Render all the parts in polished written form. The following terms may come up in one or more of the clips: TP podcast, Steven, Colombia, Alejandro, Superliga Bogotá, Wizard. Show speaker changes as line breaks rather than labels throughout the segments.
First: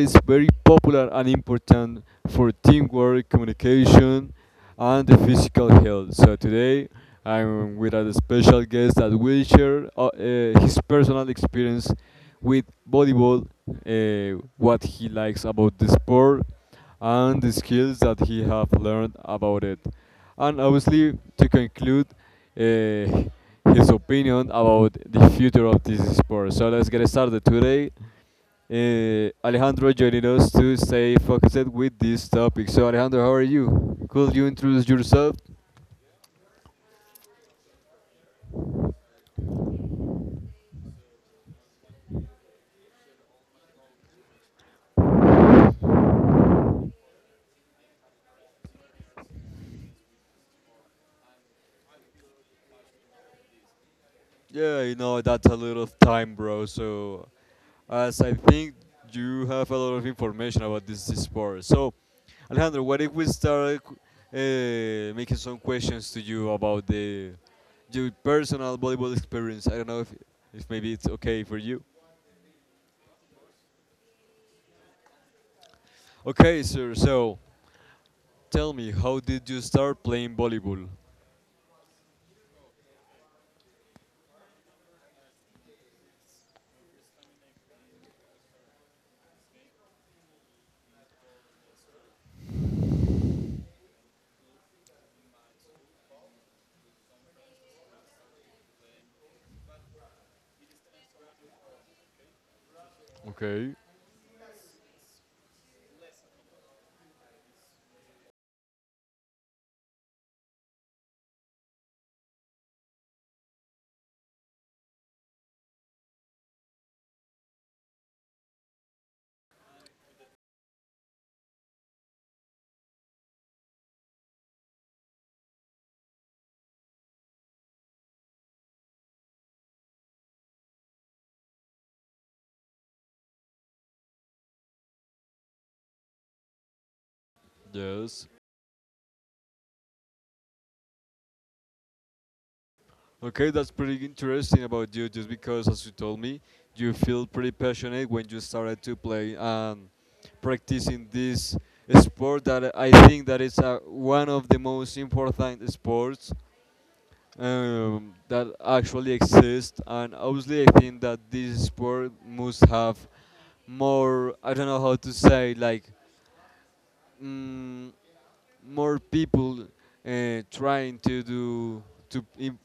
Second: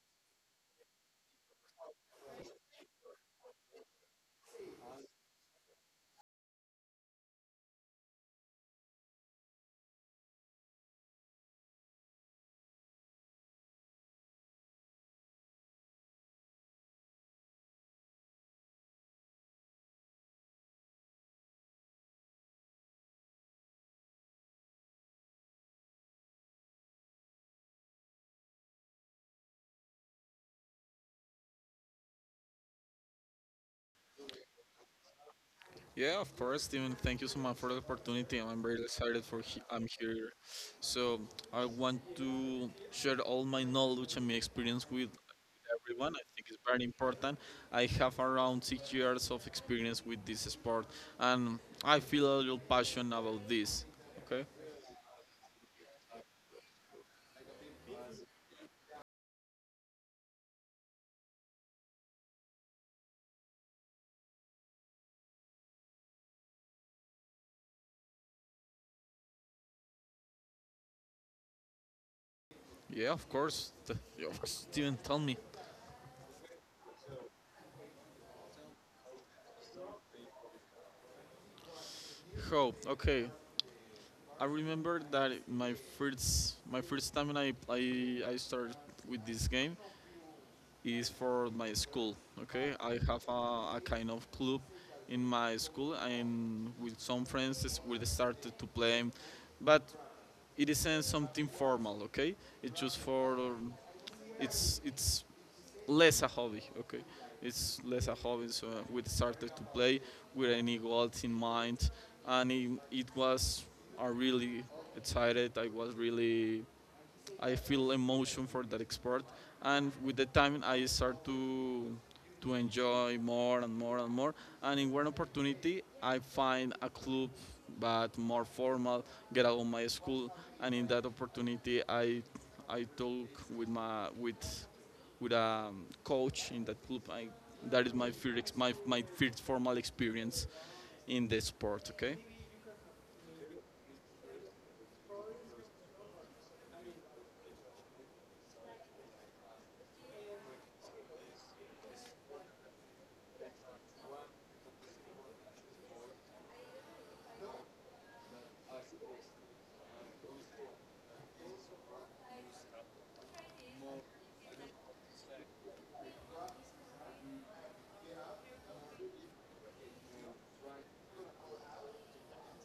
is very popular and important for teamwork, communication, and the physical health. So, today, I'm with a special guest that will share his personal experience with volleyball, what he likes about the sport, and the skills that he have learned about it. And obviously, to conclude uh, his opinion about the future of this sport. So let's get started today. Alejandro joining us to stay focused with this topic. So Alejandro, how are you? Could you introduce yourself?
Yeah, of course, Steven. Thank you so much for the opportunity. I'm very excited I'm here. So I want to share all my knowledge and my experience with everyone. I think it's very important. I have around 6 years of experience with this sport, and I feel a little passion about this. Okay.
Yeah, that's a lot of time, bro. So as I think you have a lot of information about this sport. So, Alejandro, what if we start making some questions to you about the your personal volleyball experience? I don't know if maybe it's okay for you.
Yeah, of course. Yeah, of course. Steven, tell me.
Okay, sir. So, tell me, how did you start playing volleyball?
How? Okay. I remember that my first time when I started with this game, is for my school. Okay, I have a kind of club in my school, and with some friends we started to play, but it isn't something formal. Okay, it's just for
Okay.
it's less a hobby. Okay, it's less a hobby. So we started to play with any goals in mind, and it was a really excited. I was really I feel emotion for that sport, and with the time I start to enjoy more and more and more. And in one opportunity, I find a club, but more formal, get out of my school, and in that opportunity, I talk with my with a coach in that club. I, that is my
Yes.
first my my first formal experience in the sport. Okay.
Okay, that's pretty interesting about you, just because, as you told me, you feel pretty passionate when you started to play and practicing this sport that I think that is one of the most important sports that actually exist. And obviously, I think that this sport must have more, I don't know how to say, like, mm more people trying to do to im-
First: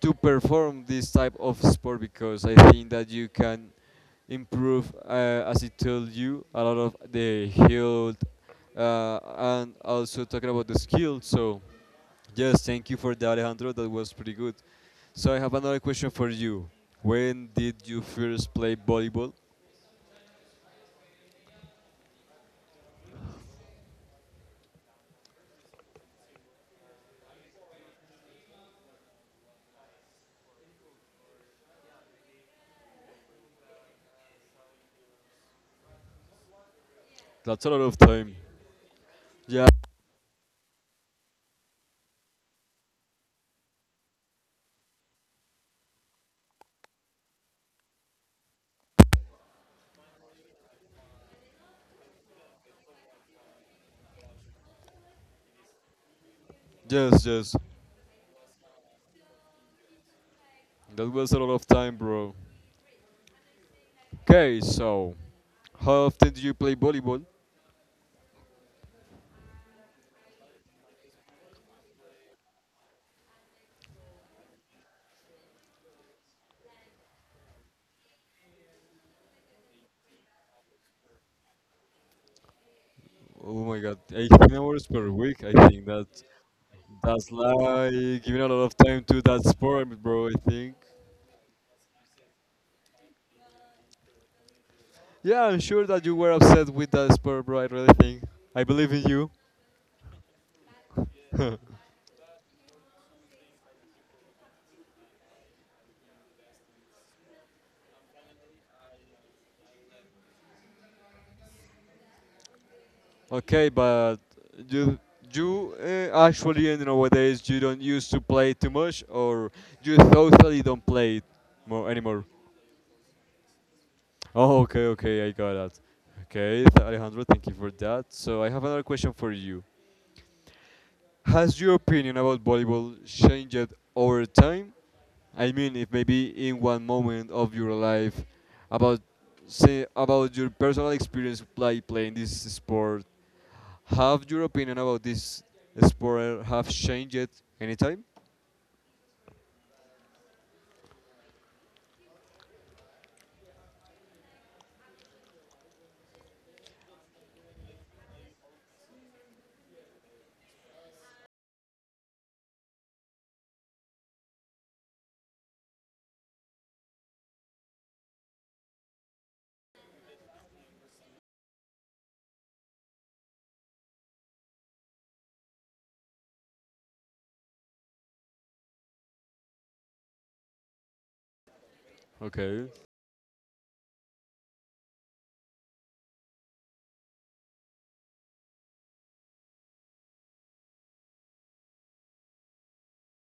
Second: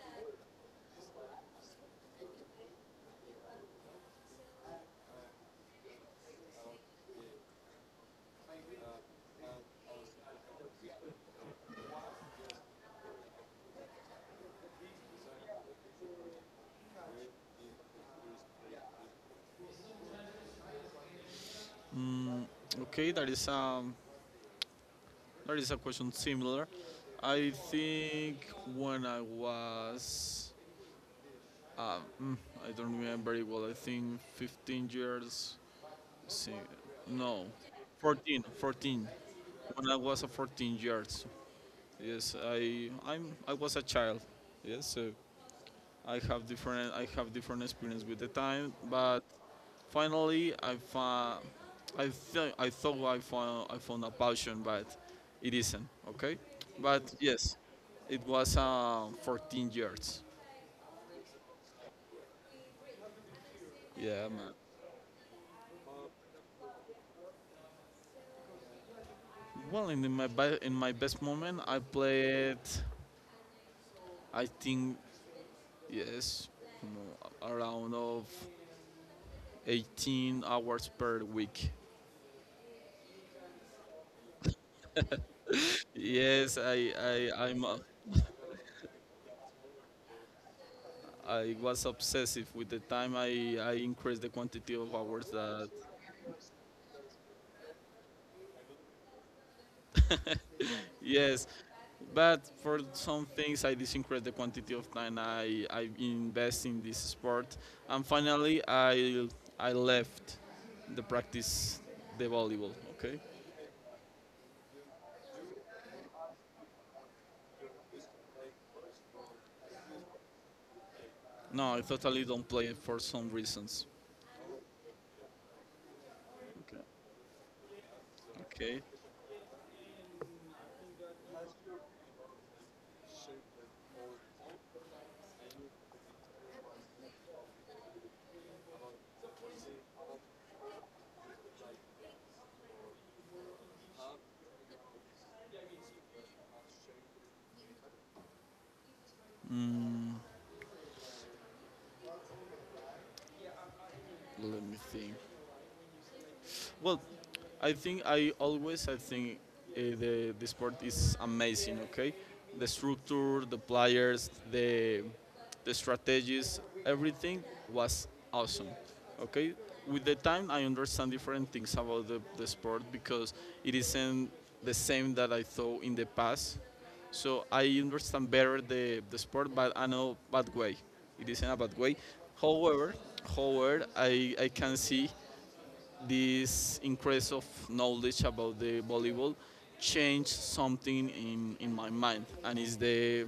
to perform this type of sport because I think that you can improve, as I told you, a lot of the health uh, and also talking about the skill. So yes, thank you for that, Alejandro. That was pretty good. So I have another question for you. When did you first play volleyball?
Mm, okay, that is um, That is a question similar. I think when I was, um, mm, I don't remember it well, I think 15 years, si- no,
That's a lot of time.
14, 14.
Yeah.
When I was a 14 years, yes, I was a child, yes, so I have different experience with the time, but finally, I think I thought I found a passion, but it isn't. Okay, but
Yes, yes.
yes, it was 14 years.
That was a lot of time, bro.
Yeah, man.
Okay, so how often do you play volleyball?
Well, in my in my best moment, I played. I think yes, around of 18 hours per week.
Oh my god, 18 hours per week. I think that
Yes, I I
that's
I'm. a-
like giving a lot of time to that sport, bro. I think.
I was obsessive with the time I increased the quantity of hours
Yeah, I'm
that
sure that you were upset with that sport, bro. I really think. I believe in you.
Yes, but for some things I did increase the quantity of time I invest in this sport, and finally I left the practice the volleyball. Okay,
Okay, but you actually nowadays you don't used to play too much, or you totally don't play it
no, I
more anymore.
totally don't play it for some reasons.
Oh, okay, okay, I got that. Okay,
Okay,
Alejandro, thank you for that. So I have another
okay.
question for you. Has your opinion about volleyball changed over time? I mean, if maybe in one moment of your life, about say about your personal experience playing this sport, have your opinion about this sport have changed anytime?
Mm, let me think. Well, I think the sport is amazing. Okay, the structure, the players, the strategies, everything was awesome. Okay, with the time I understand different things about the sport because it isn't the same that I thought in the past. So I understand better the sport, but I know bad way. It isn't a bad way.
Okay.
However, however, I can see this increase of knowledge about the volleyball changed something in my mind, and it's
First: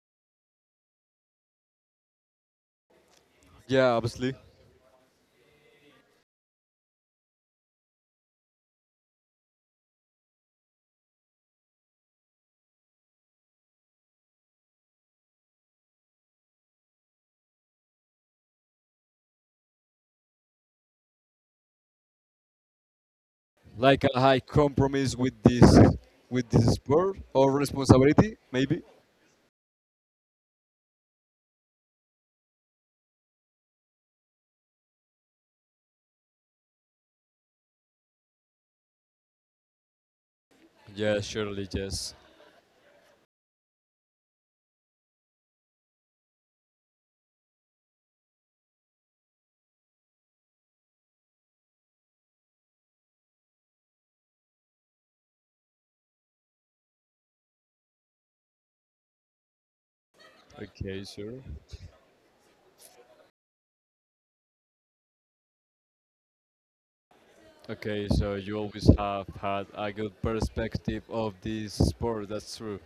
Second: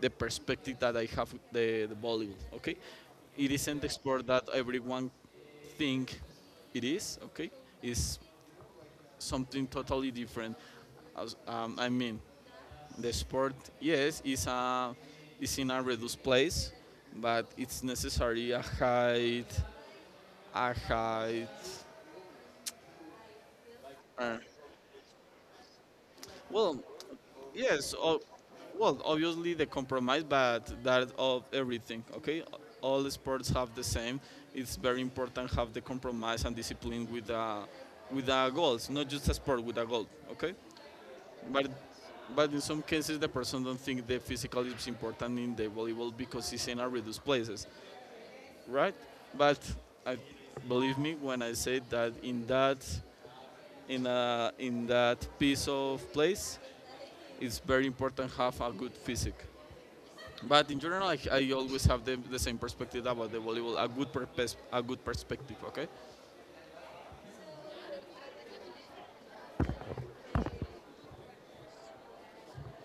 the perspective that I have with the volleyball. Okay, it isn't a
Yeah,
sport
obviously.
that everyone think it is. Okay, it's something totally different. I mean, the sport, yes, is in a reduced place, but it's necessary a height, a height.
Like a
uh,
high compromise with this
well,
sport or
Yes, o-
responsibility, maybe.
well, obviously the compromise, but that of everything. Okay, all sports have the same. It's very important have the compromise and discipline with the goals, not just a sport with a goal. Okay,
Yeah, surely,
but
yes.
but in some cases the person don't think the physical is important in the volleyball because it's in a reduced places, right? But I believe me when I say that in that piece of place, it's very important have a good physique. But in
Okay,
general,
sure.
I always have the same perspective about the volleyball, a good purpose, a good perspective. Okay.
Okay, so you always have had a good perspective of this sport, that's true.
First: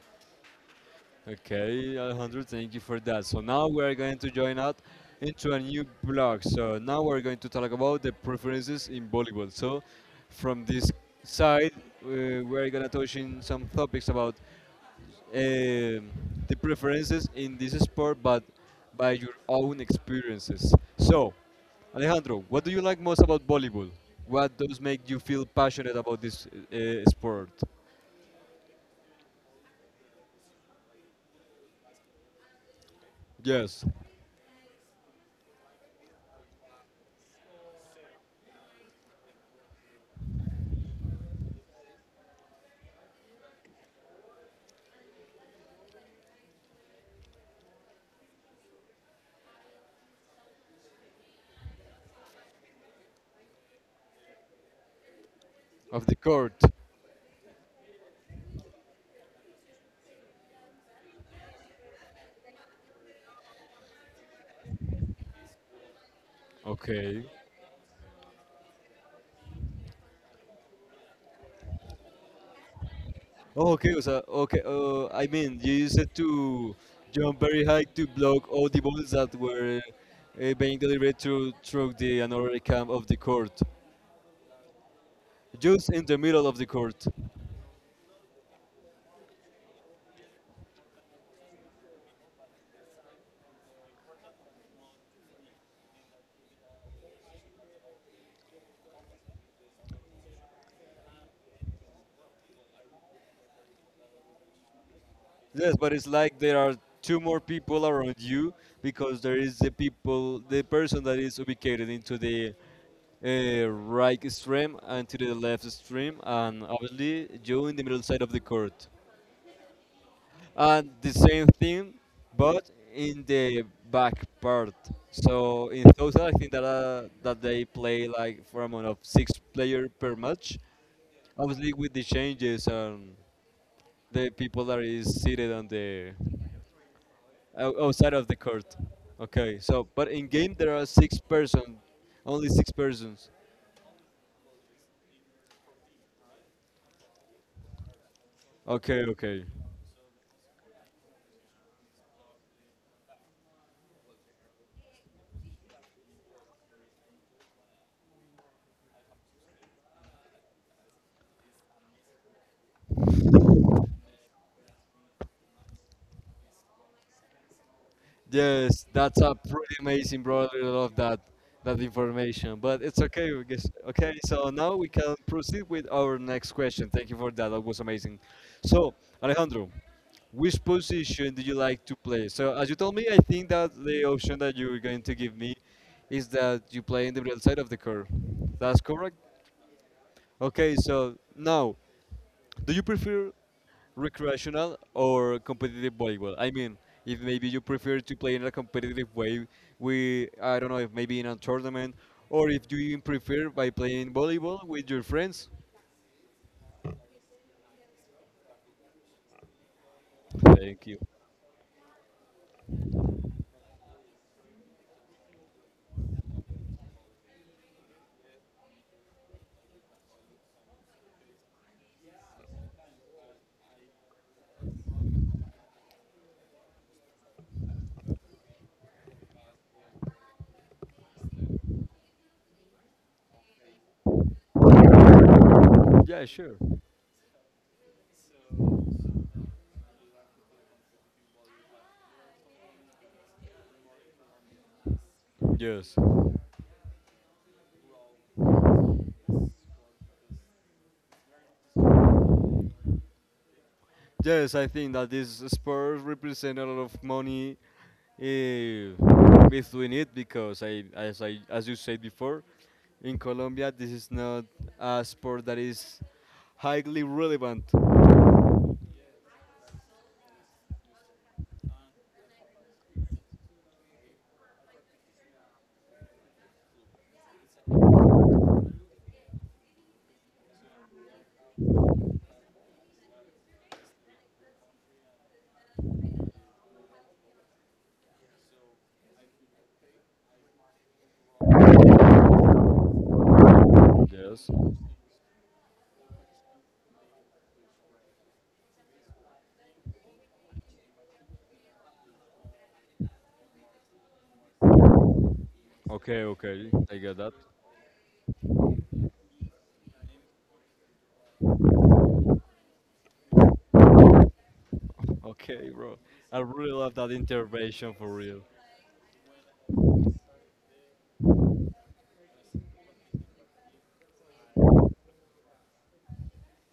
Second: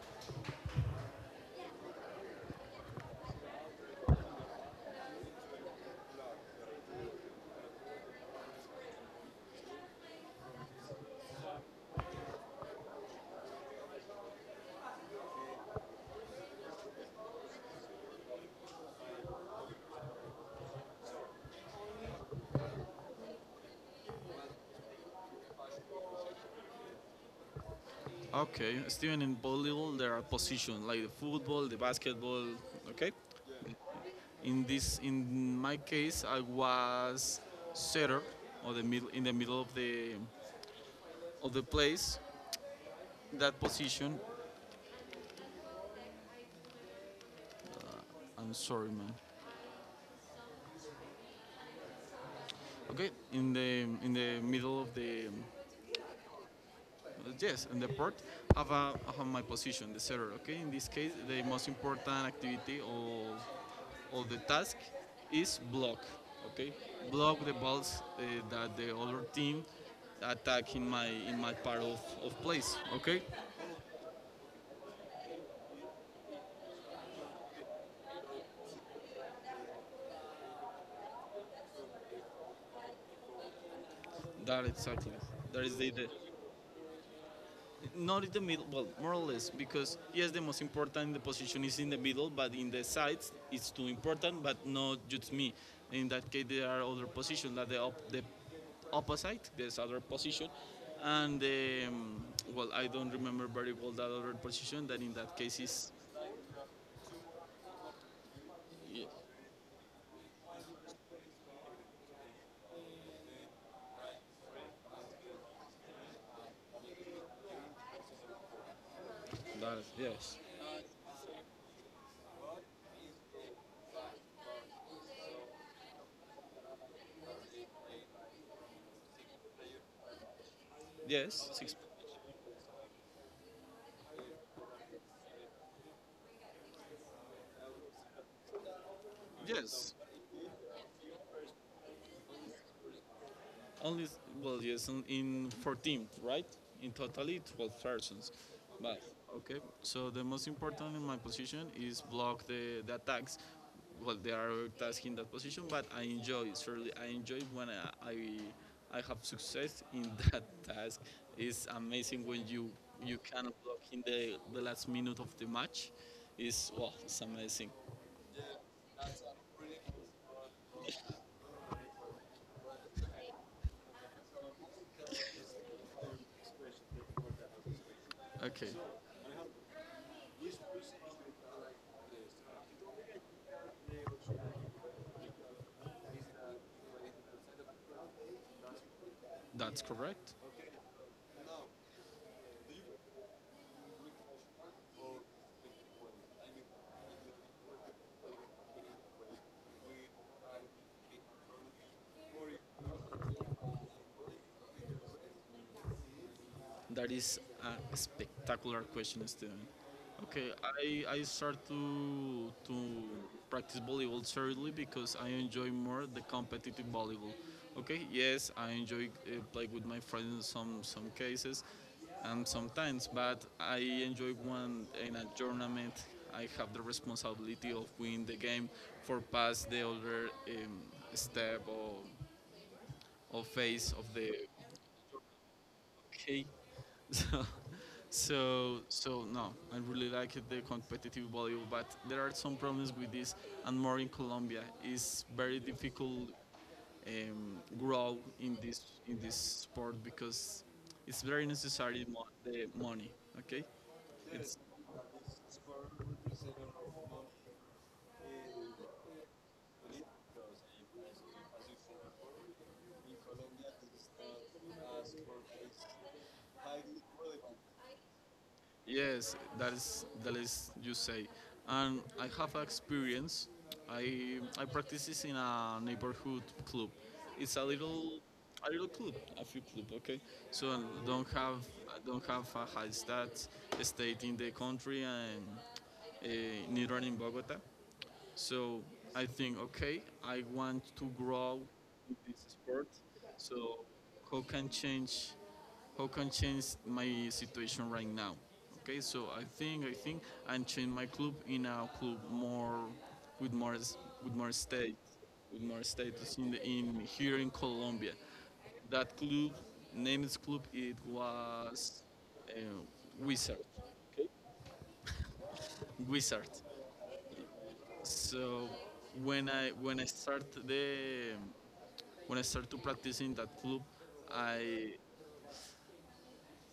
Okay, Alejandro, thank you for that. So now we're going to join out into a new blog. So now we're going to talk about the preferences in volleyball. So from this side, we're gonna touch in some topics about um the preferences in this sport, but by your own experiences. So, Alejandro, what do you like most about volleyball? What does make you feel passionate about this sport?
Okay. Steven, in volleyball, there are positions like the football, the basketball. Okay.
Yes,
In my case, I was setter or the middle in the middle of the place. That position. I'm sorry, man. Okay. In the middle of the
of the court.
yes, in the port, I have my position, the setter. Okay. In this case, the most important activity of all the task is block. Okay,
Okay.
block the balls that the other team attack in my part of place. Okay,
Oh, okay, o sea, okay. I mean, you used it to jump very high to block all the balls that were being delivered through the another camp of the court,
that exactly. That is
just in
the
the middle of the court.
not in the middle. Well, more or less because yes, the most important the position is in the middle, but in the sides it's too important, but not just me. In that case, there are other positions that the opposite, there's other position, and well, I don't remember very well that other position. That in that case
Yes,
is
but it's like there are two more people around you because there is the people, the person that is ubicated into the right extreme and to the left extreme, and obviously you in the middle side of the court.
yes.
And the same thing, but in the back part. So in total, I think that that they play like for amount of six player per match.
Yes.
Obviously,
Six.
with the changes and the people that is seated on the outside of the court. Okay, so
Yes.
but in game there are six persons, only six persons.
Only well, yes, in 14, right? In totally 12 persons. But
Okay, okay.
okay. So the most important in my position is block the attacks. Well, there are tasks in that position, but I enjoy. It. Surely, I enjoy when I have success in that task. It's amazing when you can block in the last minute of the match. Is well, it's amazing.
Yes, that's a pretty amazing, bro. I really love that information. But it's okay, I guess. Okay, so now we can proceed with our next question. Thank you for that. That was amazing.
Okay,
So Alejandro, which position do you like to play? So as you told me, I think that the option that you're going to give me is that you play in the real side of the curve. That's correct.
that's correct.
Okay, so now do you prefer recreational or competitive volleyball? I mean, if maybe you prefer to play in a competitive way, we I don't know if maybe in a tournament, or if you even prefer by playing volleyball with your friends.
That is a spectacular question, Steven. Okay,
Thank you.
I start to practice volleyball seriously because I enjoy more the competitive volleyball. Okay, yes, I enjoy play with my friends in some cases, and sometimes, but I enjoy when in a tournament I have the responsibility of winning the game for pass the other step or phase of the
Yeah,
okay.
sure.
So, so no, I really like the competitive volleyball, but there are some problems with this, and more in Colombia. It's very
Yes.
difficult grow in this sport because it's very necessary the money. Okay,
Yes,
it's
I think that this sport represent a lot of money uh, with doing it because I as you said before, in Colombia this is not a sport that is highly relevant.
yes, that is you say, and I have experience. I practice this in a neighborhood club. It's a little club, a few club, okay. So don't have I don't have a high state in the country and uh, neither in Bogota. So I think, okay, I want to grow with this sport. So how
Yes.
can change how can change my situation right now? Okay, so I think and change my club in a club more with more with more state with more
Okay,
status in the,
okay, I
in
get that.
here in Colombia. That club named club it was uh, Wizard. Okay,
Okay, bro, I
Wizard.
really love that intervention for real.
So when I when I start the when I start to practice in that club, I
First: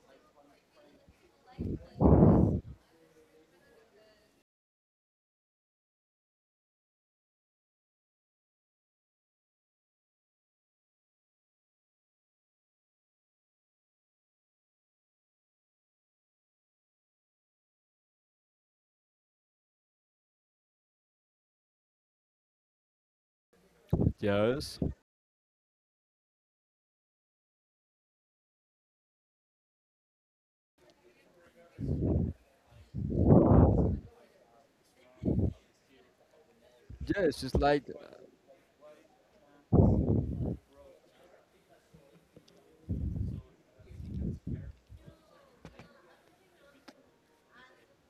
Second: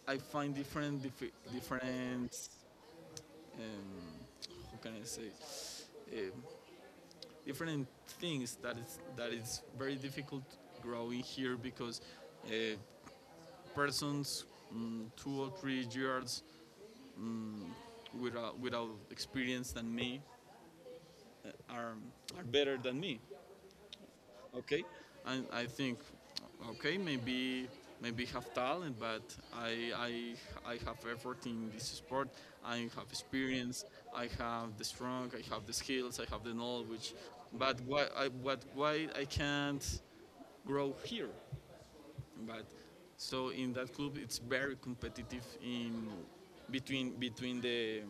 I find different different um, how can I say um different things that is very difficult growing here because uh, persons 2 or 3 years um, without experience than me uh, are are better than me,
Yes,
okay. And I think okay maybe maybe have talent but I have effort in this sport, I have experience, I have the strong, I have the skills, I have the knowledge,
yes, it's
but
like
why I can't grow here. But so in that club it's very competitive in between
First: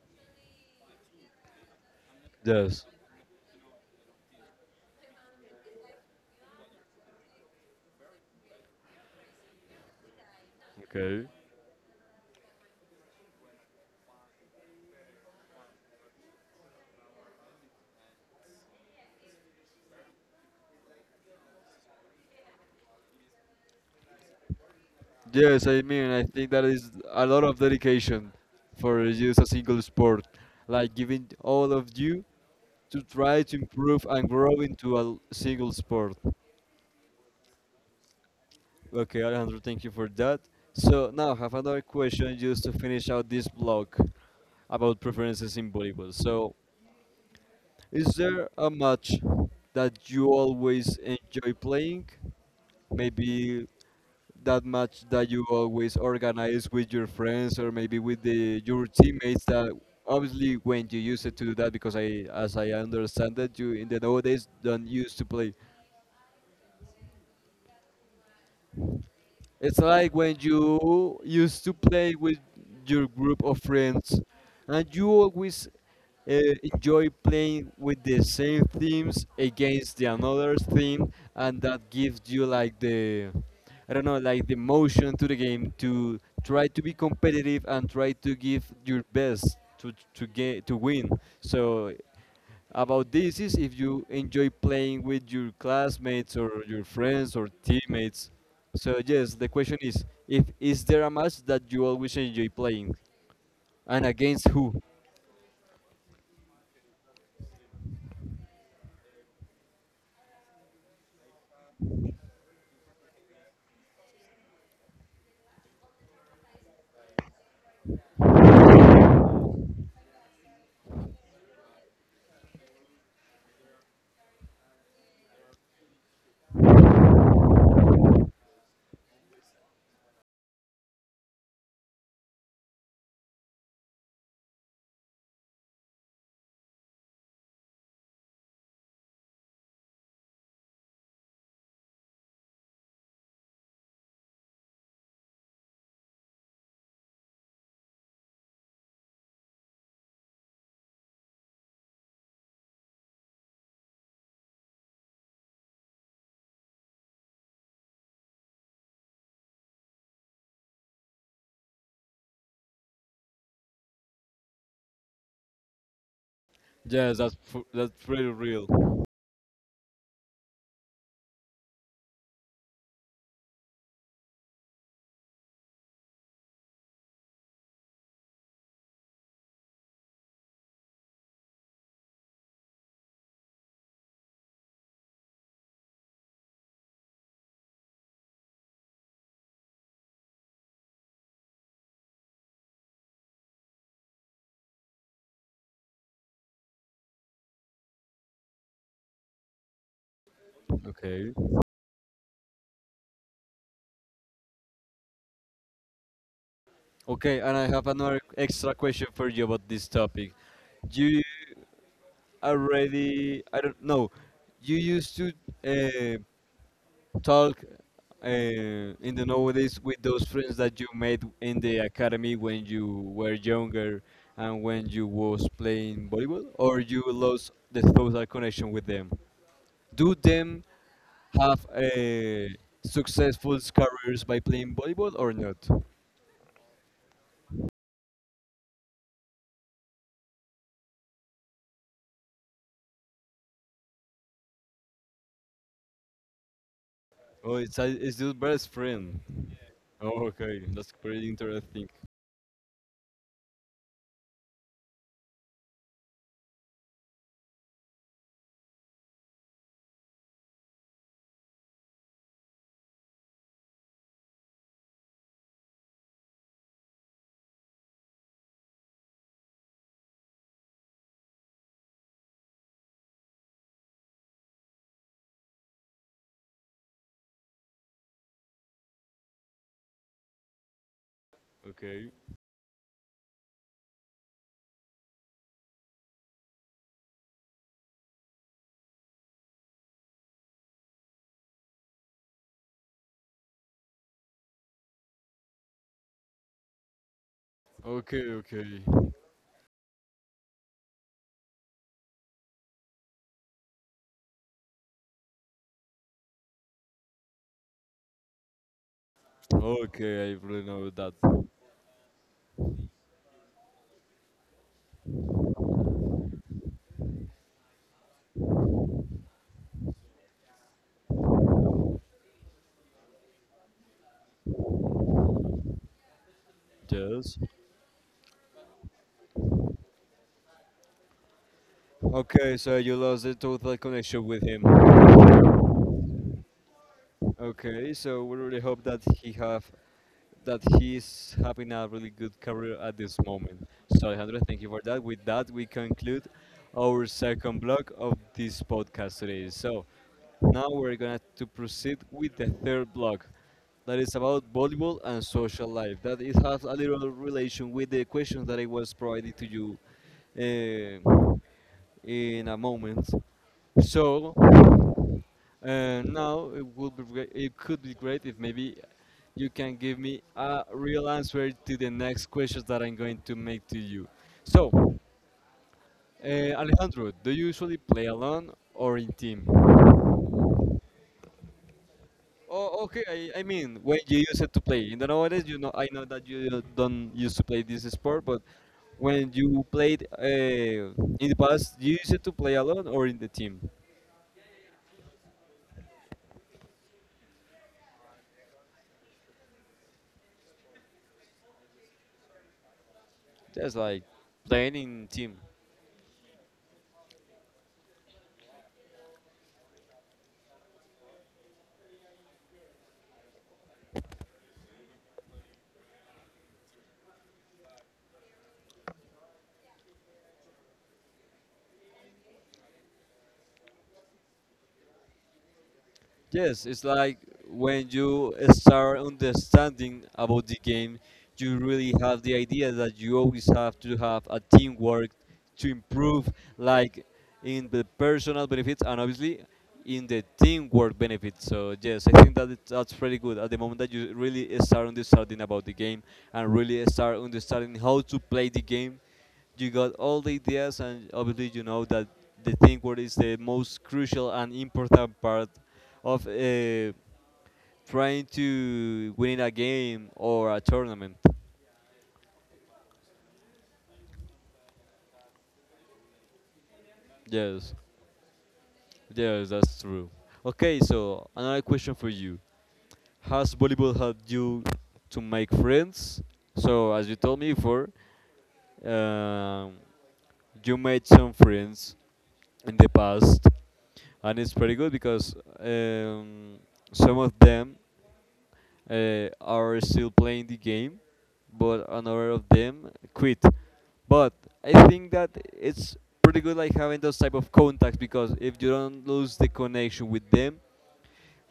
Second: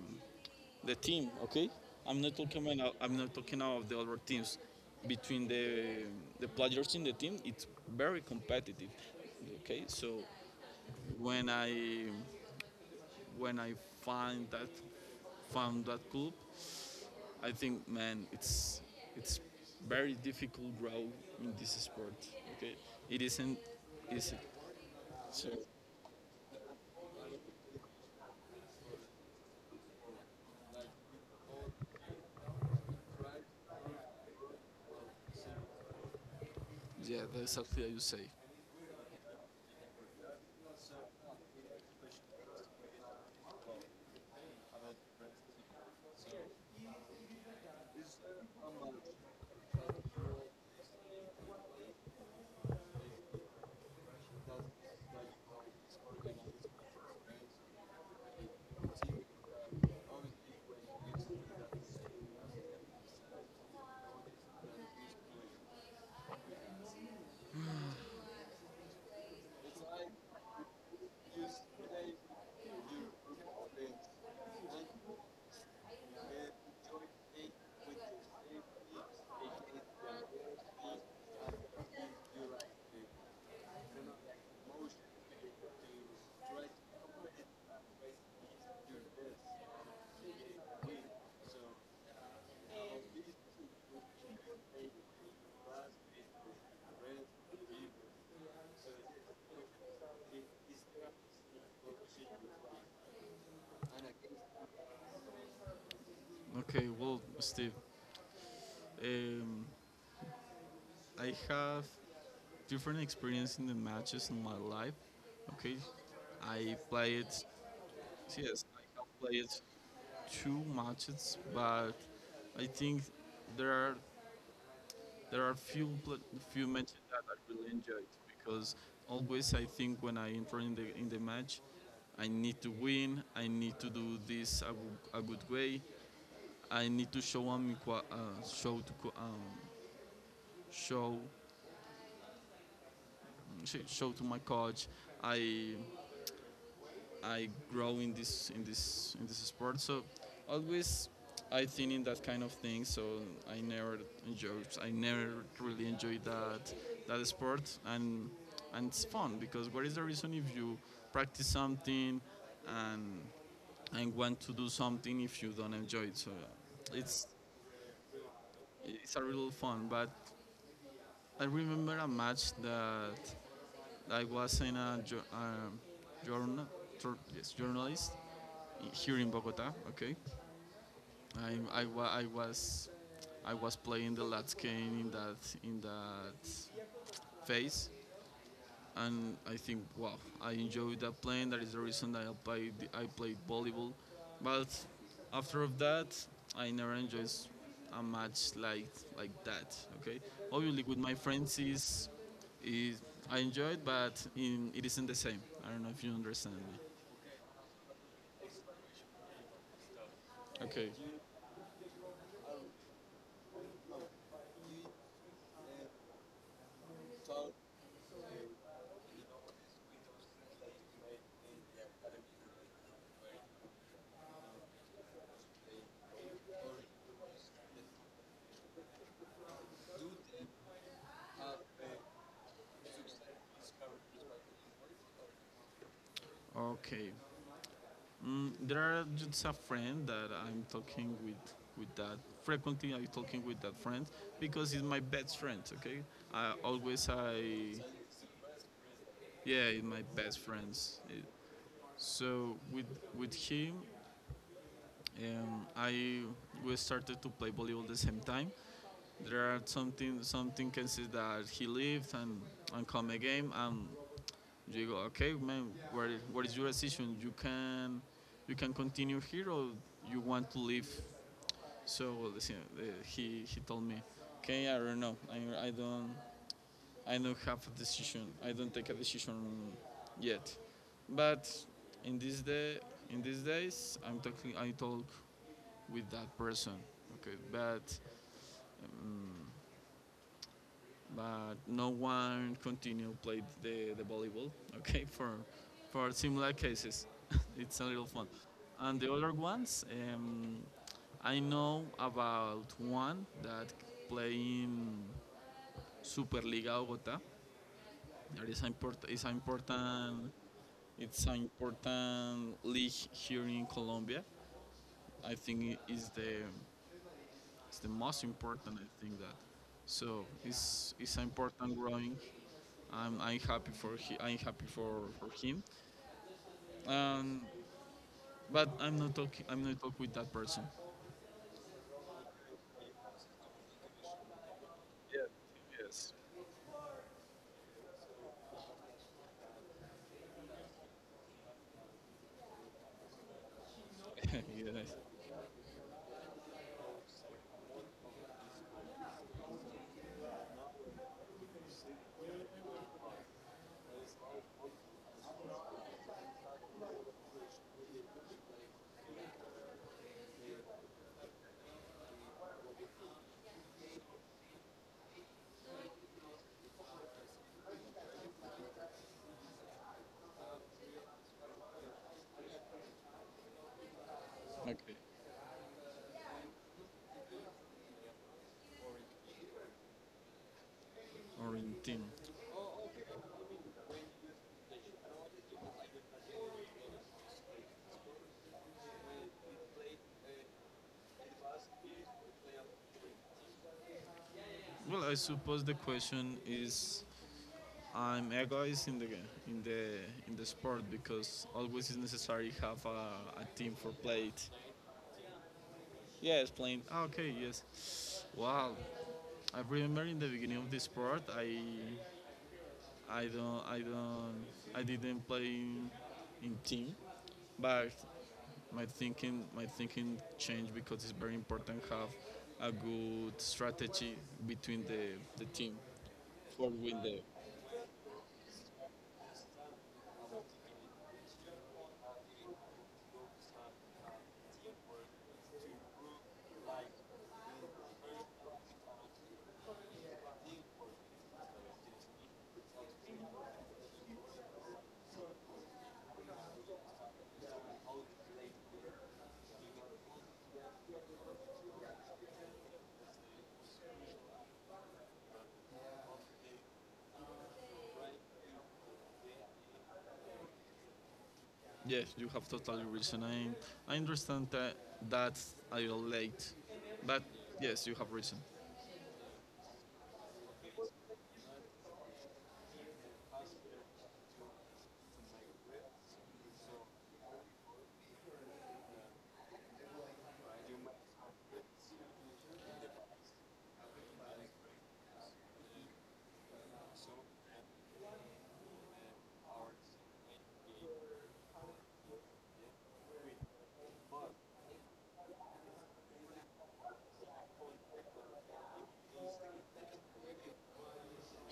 the team, okay?
yes.
I'm not talking about the other teams. Between the players in the team, it's very competitive. Okay, so
Okay,
when I when I find that found that club, I think man, it's very difficult grow in this sport. Okay, it isn't easy. So
yes, I mean, I think that is a lot of dedication for just a single sport. Like giving all of you to try to improve and grow into a single sport.
yeah, that's exactly how you say.
Okay, Alejandro, thank you for that. So now I have another question just to finish out this blog about preferences in volleyball. So is there a match that you always enjoy playing? Maybe that match that you always organize with your friends or maybe with the your teammates that obviously when you used it to do that because I understand it you in the nowadays don't used to play. It's like when you used to play with your group of friends and you always enjoy playing with the same themes against the another theme, and that gives you like the I don't know, like the motion to the game to try to be competitive and try to give your best to get to win. So about this is if you enjoy playing with your classmates or your friends or teammates. So yes, the question is if is there a match that you always enjoy playing and against who?
Okay, well, Steve, um, I have different experience in the matches in my life. Okay, I played, yes, I have played two matches, but I think there are there are few matches that I really enjoyed because always I think when I enter in the match, I need to win. I need to do this a good way. I need to show show to my coach. I I grow in this in this in this sport. So always I think in that kind of thing. So I never I never really enjoyed that that sport, and it's fun because what is the reason if you practice something and and want to do something if you don't enjoy it? So
Yes,
it's
that's pretty real.
it's a real fun. But I remember a match that I was in a um, journal, yes, journalist here in Bogota. Okay, I, I, I was I was playing the last game in that in that phase, and I think, wow, I enjoyed that playing. That is the reason that I played volleyball. But after of that, I never enjoyed a match like that. Okay, obviously with my
Okay.
friends is, is I enjoy it, but in, it isn't the same. I don't know if you understand me.
Okay, and I have another extra question for you about this topic.
Okay.
You already, I don't know, you used to uh, talk uh, in the nowadays with those friends that you made in the academy when you were younger and when you was playing volleyball, or you lost the total connection with them? Do them have successful careers by playing volleyball or not?
Okay. There are just a friend that I'm talking with that frequently. I'm talking with that friend because he's my best friend. Okay. I always
Oh,
I
it's your best friend.
Yeah, he's my
Oh,
best
okay, that's
friends. Eh,
pretty interesting.
So with him, I we started to play volleyball the same time. There are something can see that he left and come again and you go, okay man, what is your decision? You can continue here or you want to leave? So he told me, okay, I don't know, I don't have a decision. I don't take a decision yet. But
Okay,
in this day, in these days, I'm talking. I talk with that person. Okay, um, but no one continue play the volleyball. Okay, for similar cases, it's a little
okay,
fun.
okay,
And the other ones, um, I know about one that playing Superliga Bogotá. That is important. Is
okay.
important.
I really know that.
It's an important league here in Colombia. I think it's the most important. I think that, so it's important growing. I'm happy for he, I'm happy for him.
Yes.
Um, but I'm not talking with that person.
Okay, so you lost the total connection with him.
Yes.
Okay, so we really hope that he have that he's having a really good career at this moment. So Alejandro, thank you for
yes.
that. With that, we conclude our second block of this podcast today. So now we're gonna to proceed with the third block. That is about volleyball and social life. That it has a little relation with the questions that I was provided to you. In a moment. So now it would be great, it could be great if maybe you can give me a real answer to the next questions that I'm going to make to you. So,
Okay.
Alejandro, do you usually play alone or in team?
Or in team.
Oh, okay. I mean, when you use it to play. In the nowadays, you know, I know that you don't used to play this sport, but when you played in the past, you used it to play alone or in the team?
Well, I suppose the question is I'm egoist in the in the sport because always is necessary to have a team
Just
for
like
play it.
planning team.
Yeah, it's plain. Okay, yes. Wow. I remember in the beginning of the sport, I, I don't, I didn't play in team, but my thinking changed because it's very important to have a good strategy between the team
Yes,
for
it's
win
like
the.
when you start understanding about the game, you really have the idea that you always have to have a teamwork to improve, like in the personal benefits and obviously in the teamwork benefits. So yes, I think that that's pretty good at the moment that you really start understanding about the game and really start understanding how to play the game. You got all the ideas, and obviously you know that the teamwork is the most crucial and important part of trying to win a game or a tournament.
Yes, you have totally reason. I understand that, that I relate, but
Yes,
yes, you have reason.
yes, that's true. Okay, so another question for you: has volleyball helped you to make friends? So, as you told me before, um, you made some friends in the past, and it's pretty good because um, some of them are still playing the game, but another of them quit. But I think that it's pretty good like having those type of contacts because if you don't lose the connection with them,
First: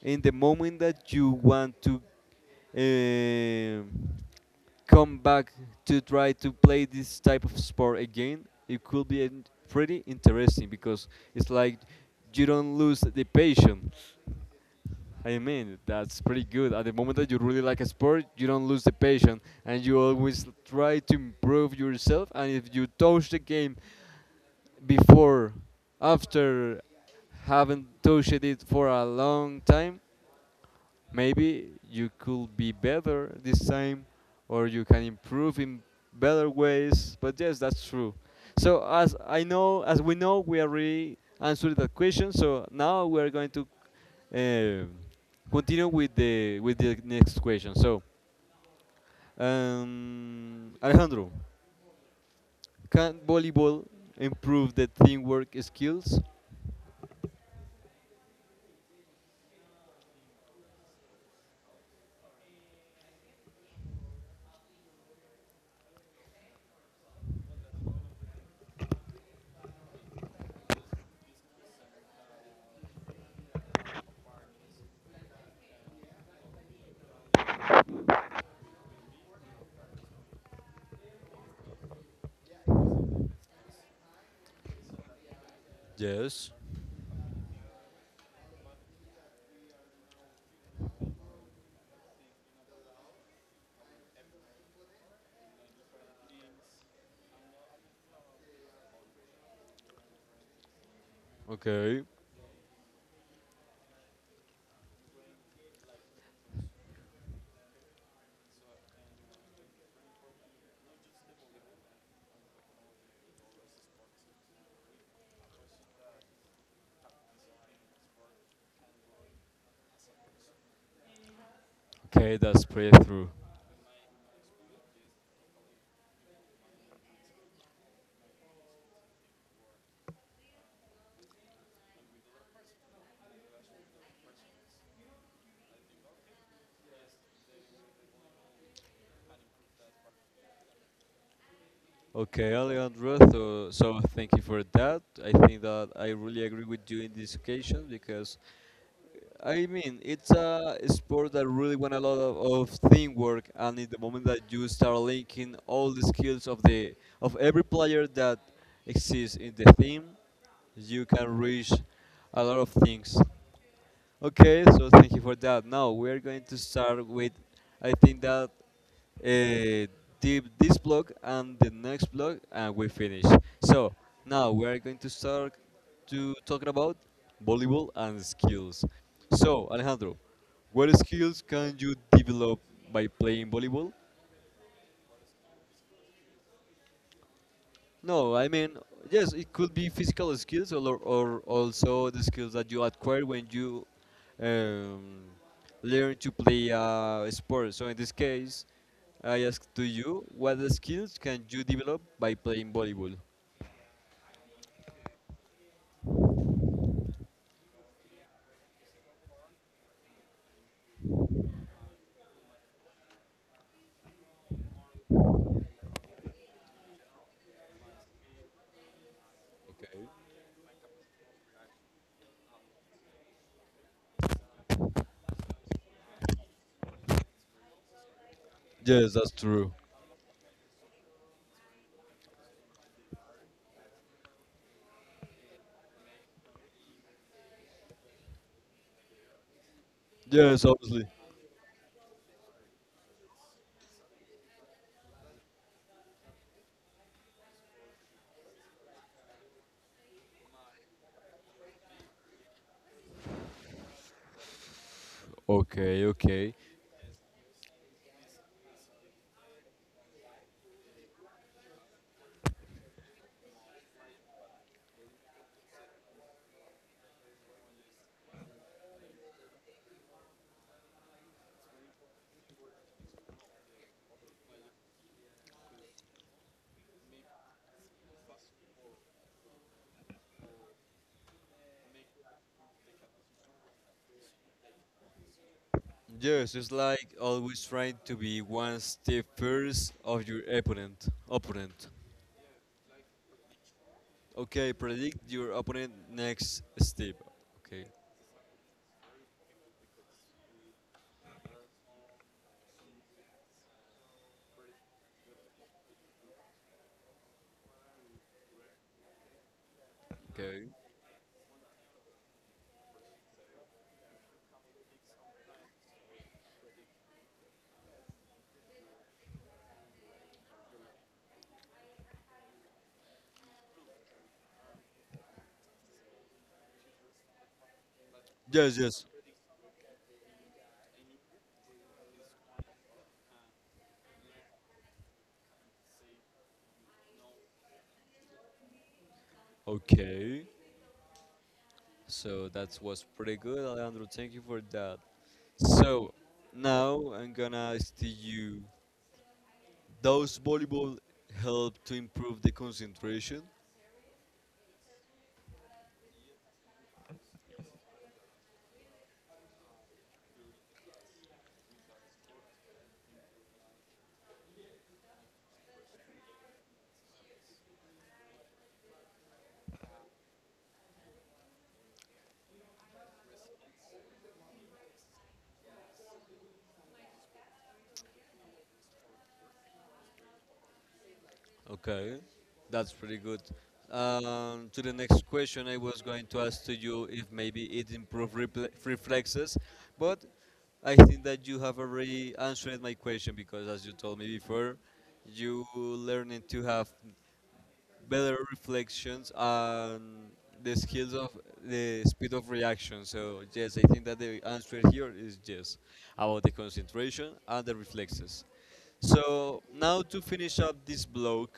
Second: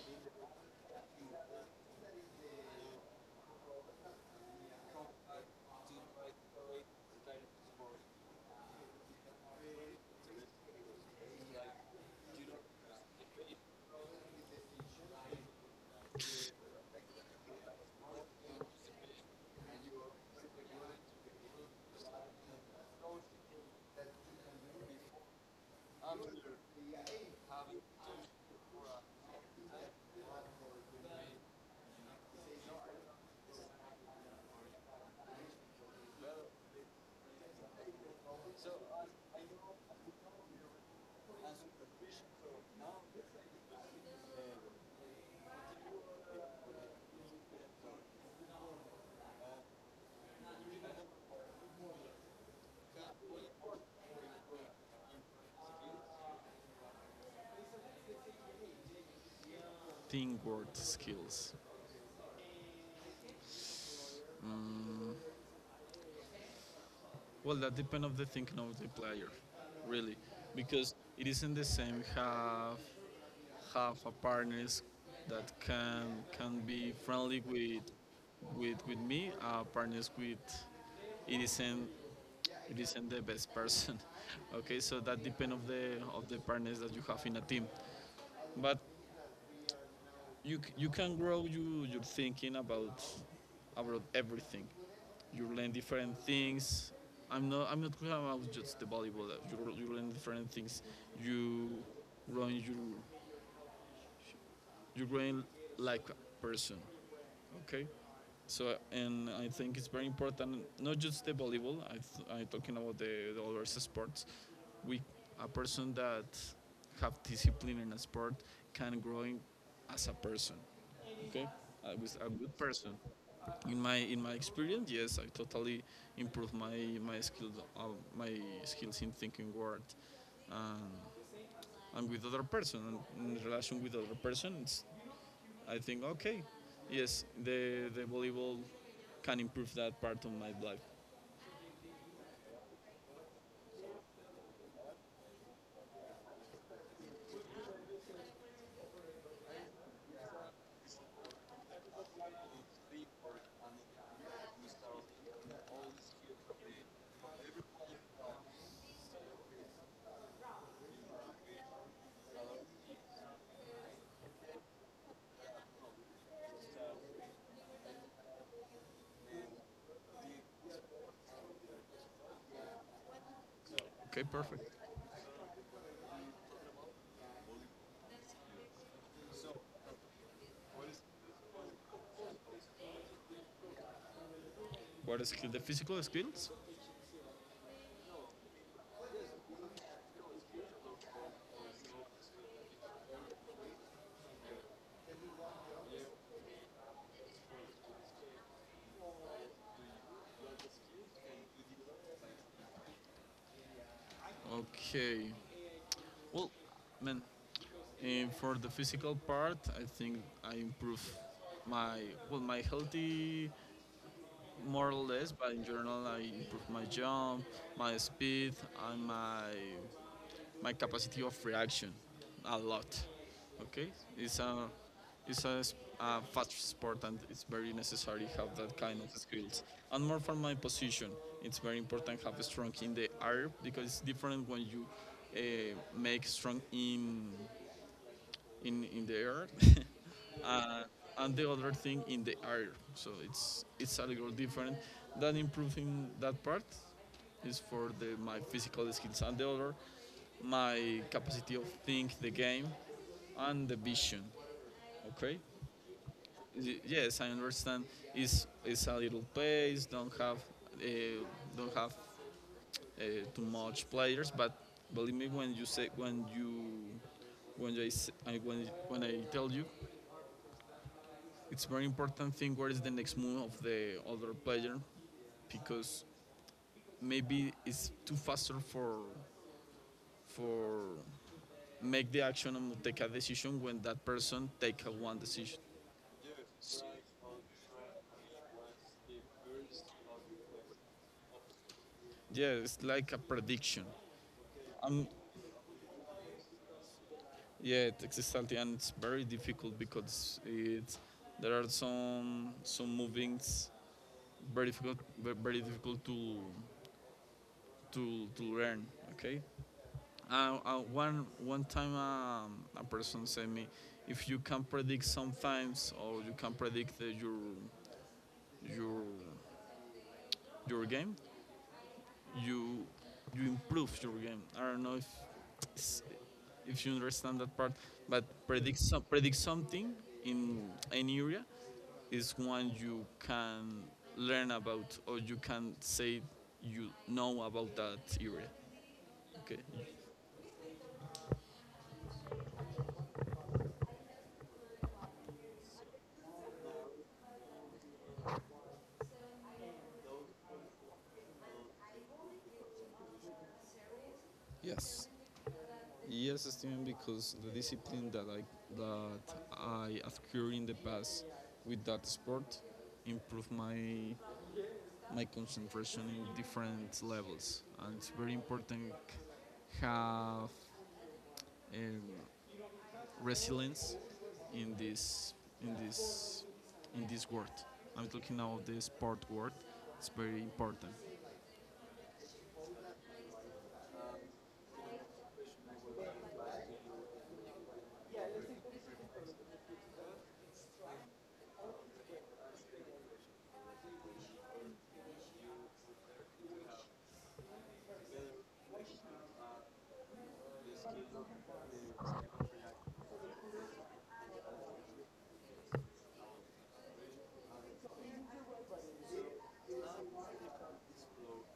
in the moment that you want to um come back to try to play this type of sport again, it could be pretty interesting because it's like you don't lose the passion. I mean, that's pretty good. At the moment that you really like a sport, you don't lose the passion and you always try to improve yourself. And if you touch the game before, after, haven't touched it for a long time, maybe you could be better this time or you can improve in better ways, but yes, that's true. So as we know, we already answered that question, so now we are going to uh, continue with the next question. So Alejandro, can volleyball improve the teamwork skills?
Teamwork skills. Mm, Well, that depends on the thinking of the player, really, because it isn't the same have a partners that can be friendly with with me. Partners with it isn't it isn't the best person. okay, so that depends of the
Yes.
partners that you have in a team. But you can grow you your thinking about everything. You learn different things. I'm not talking about just the volleyball. You, you learn different things. You
Okay.
grow. You grow like a person. Okay. So and I think it's very important. Not just the volleyball. I'm talking about the other sports. We a person that have discipline in a sport can growing as a person. Okay. I was a
Okay,
good
that's
person.
pretty true.
In my experience, yes, I totally improved my my skills uh, my skills in thinking word and, and with other person and in relation with other person. I think okay, yes, the volleyball can improve that part of my life.
Okay, Alejandro, so, thank you for that. I think that I really agree with you in this occasion because, I mean, it's a sport that really want a lot of teamwork, and in the moment that you start linking all the skills of the of every player that exists in the team, you can reach a lot of things. Okay, so thank you for that. Now we're going to start with, I think that this block and the next block, and we finish. So
Okay,
now
perfect.
we are going to start to talk about volleyball and skills. So Alejandro, what skills can you develop by playing volleyball?
What is the physical skills.
No, I mean, yes, it could be physical skills, or also the skills that you acquire when you um, learn to play a sport. So in this case, I ask to you, what skills can you develop by playing volleyball?
Okay. Well, man, eh, for the physical part, I think I improve my, well, my healthy more or less, but in general, I improve my jump, my speed, and
Okay.
my capacity of reaction a lot. Okay, it's a it's a fast sport, and it's very necessary have that kind of
Yes, that's
skills.
true.
And more for my position, it's very important have strong in the air because it's different when you make strong in in the air,
Yes,
uh,
obviously.
and the other thing in the air. So it's a little different. That improving that part is for the my physical skills and the other my capacity of think the game and the vision. Okay.
Okay, okay.
Yes, I understand. It's a little pace. Uh, don't have too much players, but believe me when you say when you when I when I tell you, it's very important thing what is the next move of the other player because maybe it's too faster for make the action and take a decision when that person take a one decision.
Yes, it's like always trying to be one step first of your opponent. Opponent.
Yeah, it's like a prediction.
Okay,
Um,
predict your opponent next step. Okay.
yeah, it takes something and it's very difficult because it's there are some movings very difficult to to learn. Okay.
Okay.
One time, a person said me, if you can predict sometimes or you can predict your your game, you you improve your game. I don't know it's- if you understand that part, but
Yes, yes.
predict something in an area is one you can learn about or you can say you know about that area. Okay.
Okay. So that was pretty good, Alejandro. Thank you for that. So now I'm gonna ask to you. Does volleyball help to improve the concentration?
Yes. Yes, Steven, because the discipline that I, that I acquired in the past with that sport improved my my concentration in different levels, and it's very important have um, resilience in this in this in this world. I'm talking now of the sport world. It's very important.
Okay, that's pretty good. To the next question, I was going to ask to you if maybe it improved reple reflexes, but I think that you have already answered my question because, as you told me before, you learning to have better reflections and the skills of the speed of reaction. So yes, I think that the answer here is yes about the concentration and the reflexes. So now to finish up this block.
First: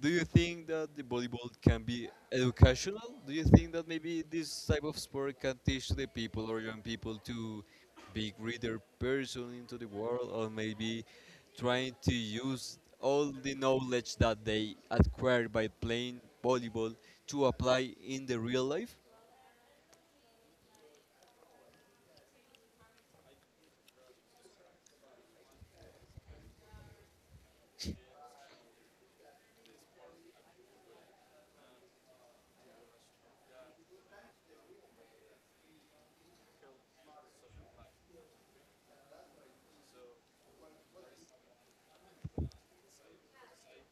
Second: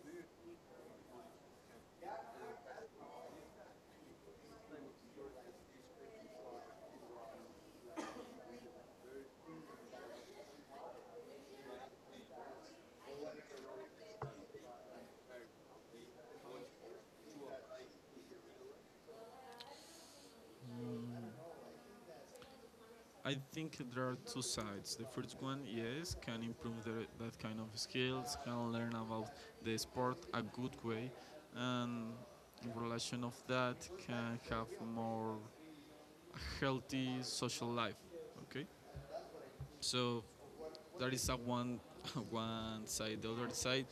Do you think that the volleyball can be educational? Do you think that maybe this type of sport can teach the people or young people to be greater person into the world, or maybe trying to use all the knowledge that they acquired by playing volleyball to apply in the real life?
I think there are two sides. The first one, yes, can improve the, that kind of skills, can learn about the sport a good way, and in relation of that, can have more healthy social life. Okay, so that is a one one side. The other side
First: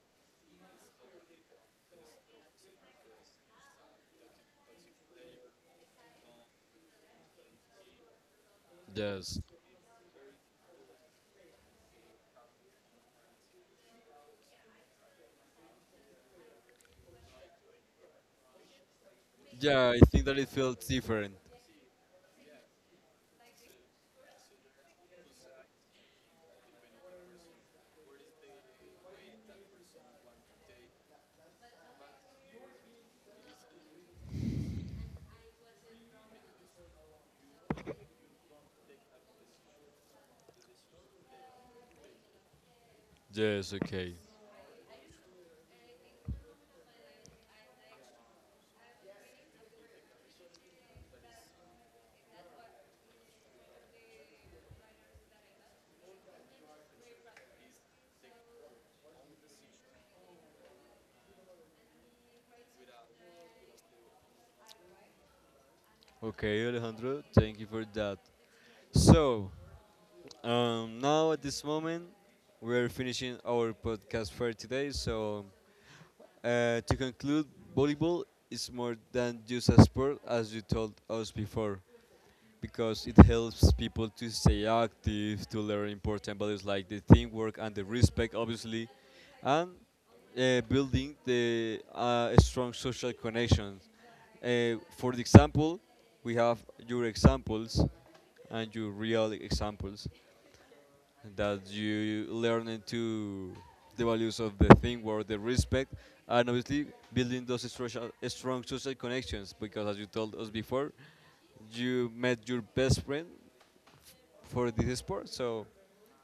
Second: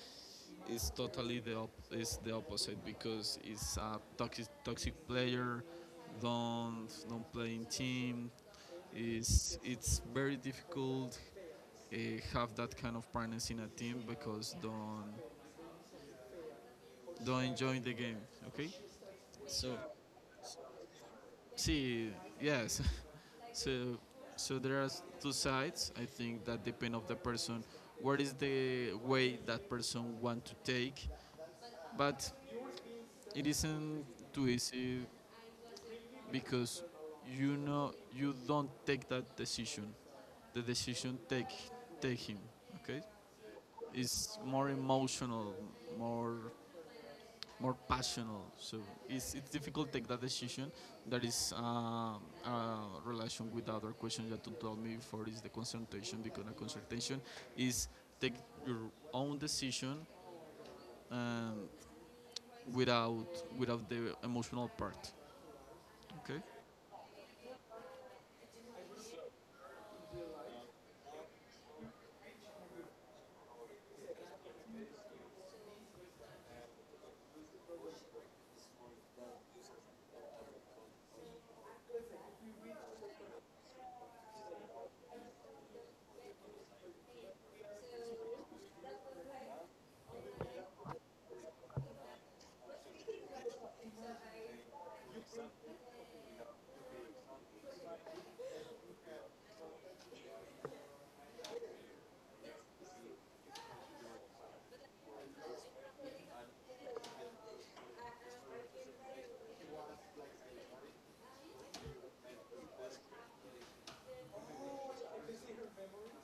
is totally is the opposite because it's a toxic player. Don't play in team.
Yes.
It's very difficult uh, have that kind of partners in a team because don't enjoy the game. Okay, so
Yeah, I think that it felt different.
see, yes, so so there are two sides. I think that depend of the person. What is the way that person want to take? But it isn't too easy because you know you don't take that decision. The decision take take him. Okay,
Yes, okay.
it's more emotional, more more passionate. So it's difficult to take that decision. That is relation with the other question that you told me before is the consultation because a consultation is take your own decision, um, without without the emotional part. Okay.
Okay, Alejandro, thank you for that. So, um, now at this moment, we're finishing our podcast for today. So to conclude, volleyball is more than just a sport, as you told us before, because it helps people to stay active, to learn important values like the teamwork and the respect, obviously, and building the strong social connections. For the example, we have your examples and your real examples. That you learn to the values of the thing or the respect, and obviously building those social, strong social connections, because as you told us before you met your best friend for this sport, so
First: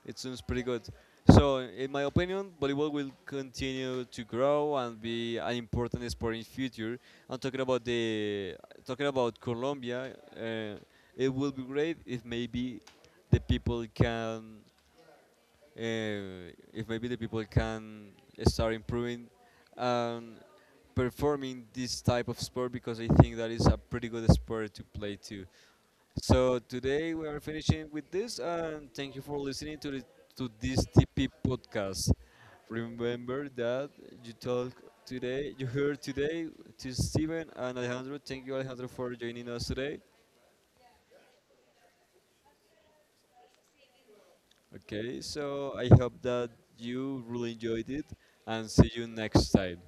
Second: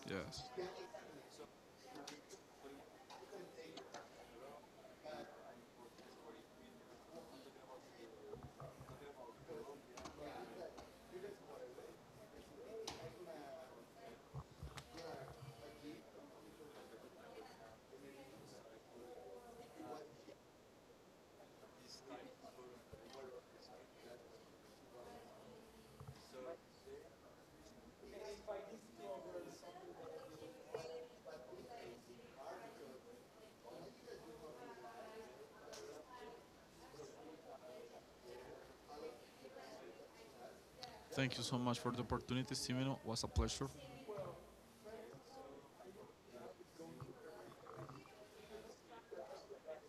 it seems
Yes.
pretty good. So in my opinion, volleyball will continue to grow and be an important sport in future. And talking about Colombia, it will be great if maybe the people can if maybe the people can start improving and performing this type of sport, because I think that is a pretty good sport to play too. So today we are finishing with this, and thank you for to this TP podcast. Remember that you talk you heard today to Steven and Alejandro. Thank you, Alejandro, for joining us today.
Thank you so much for the opportunity, Simeno. It was a pleasure.
Okay, so I hope that you really enjoyed it, and see you next time.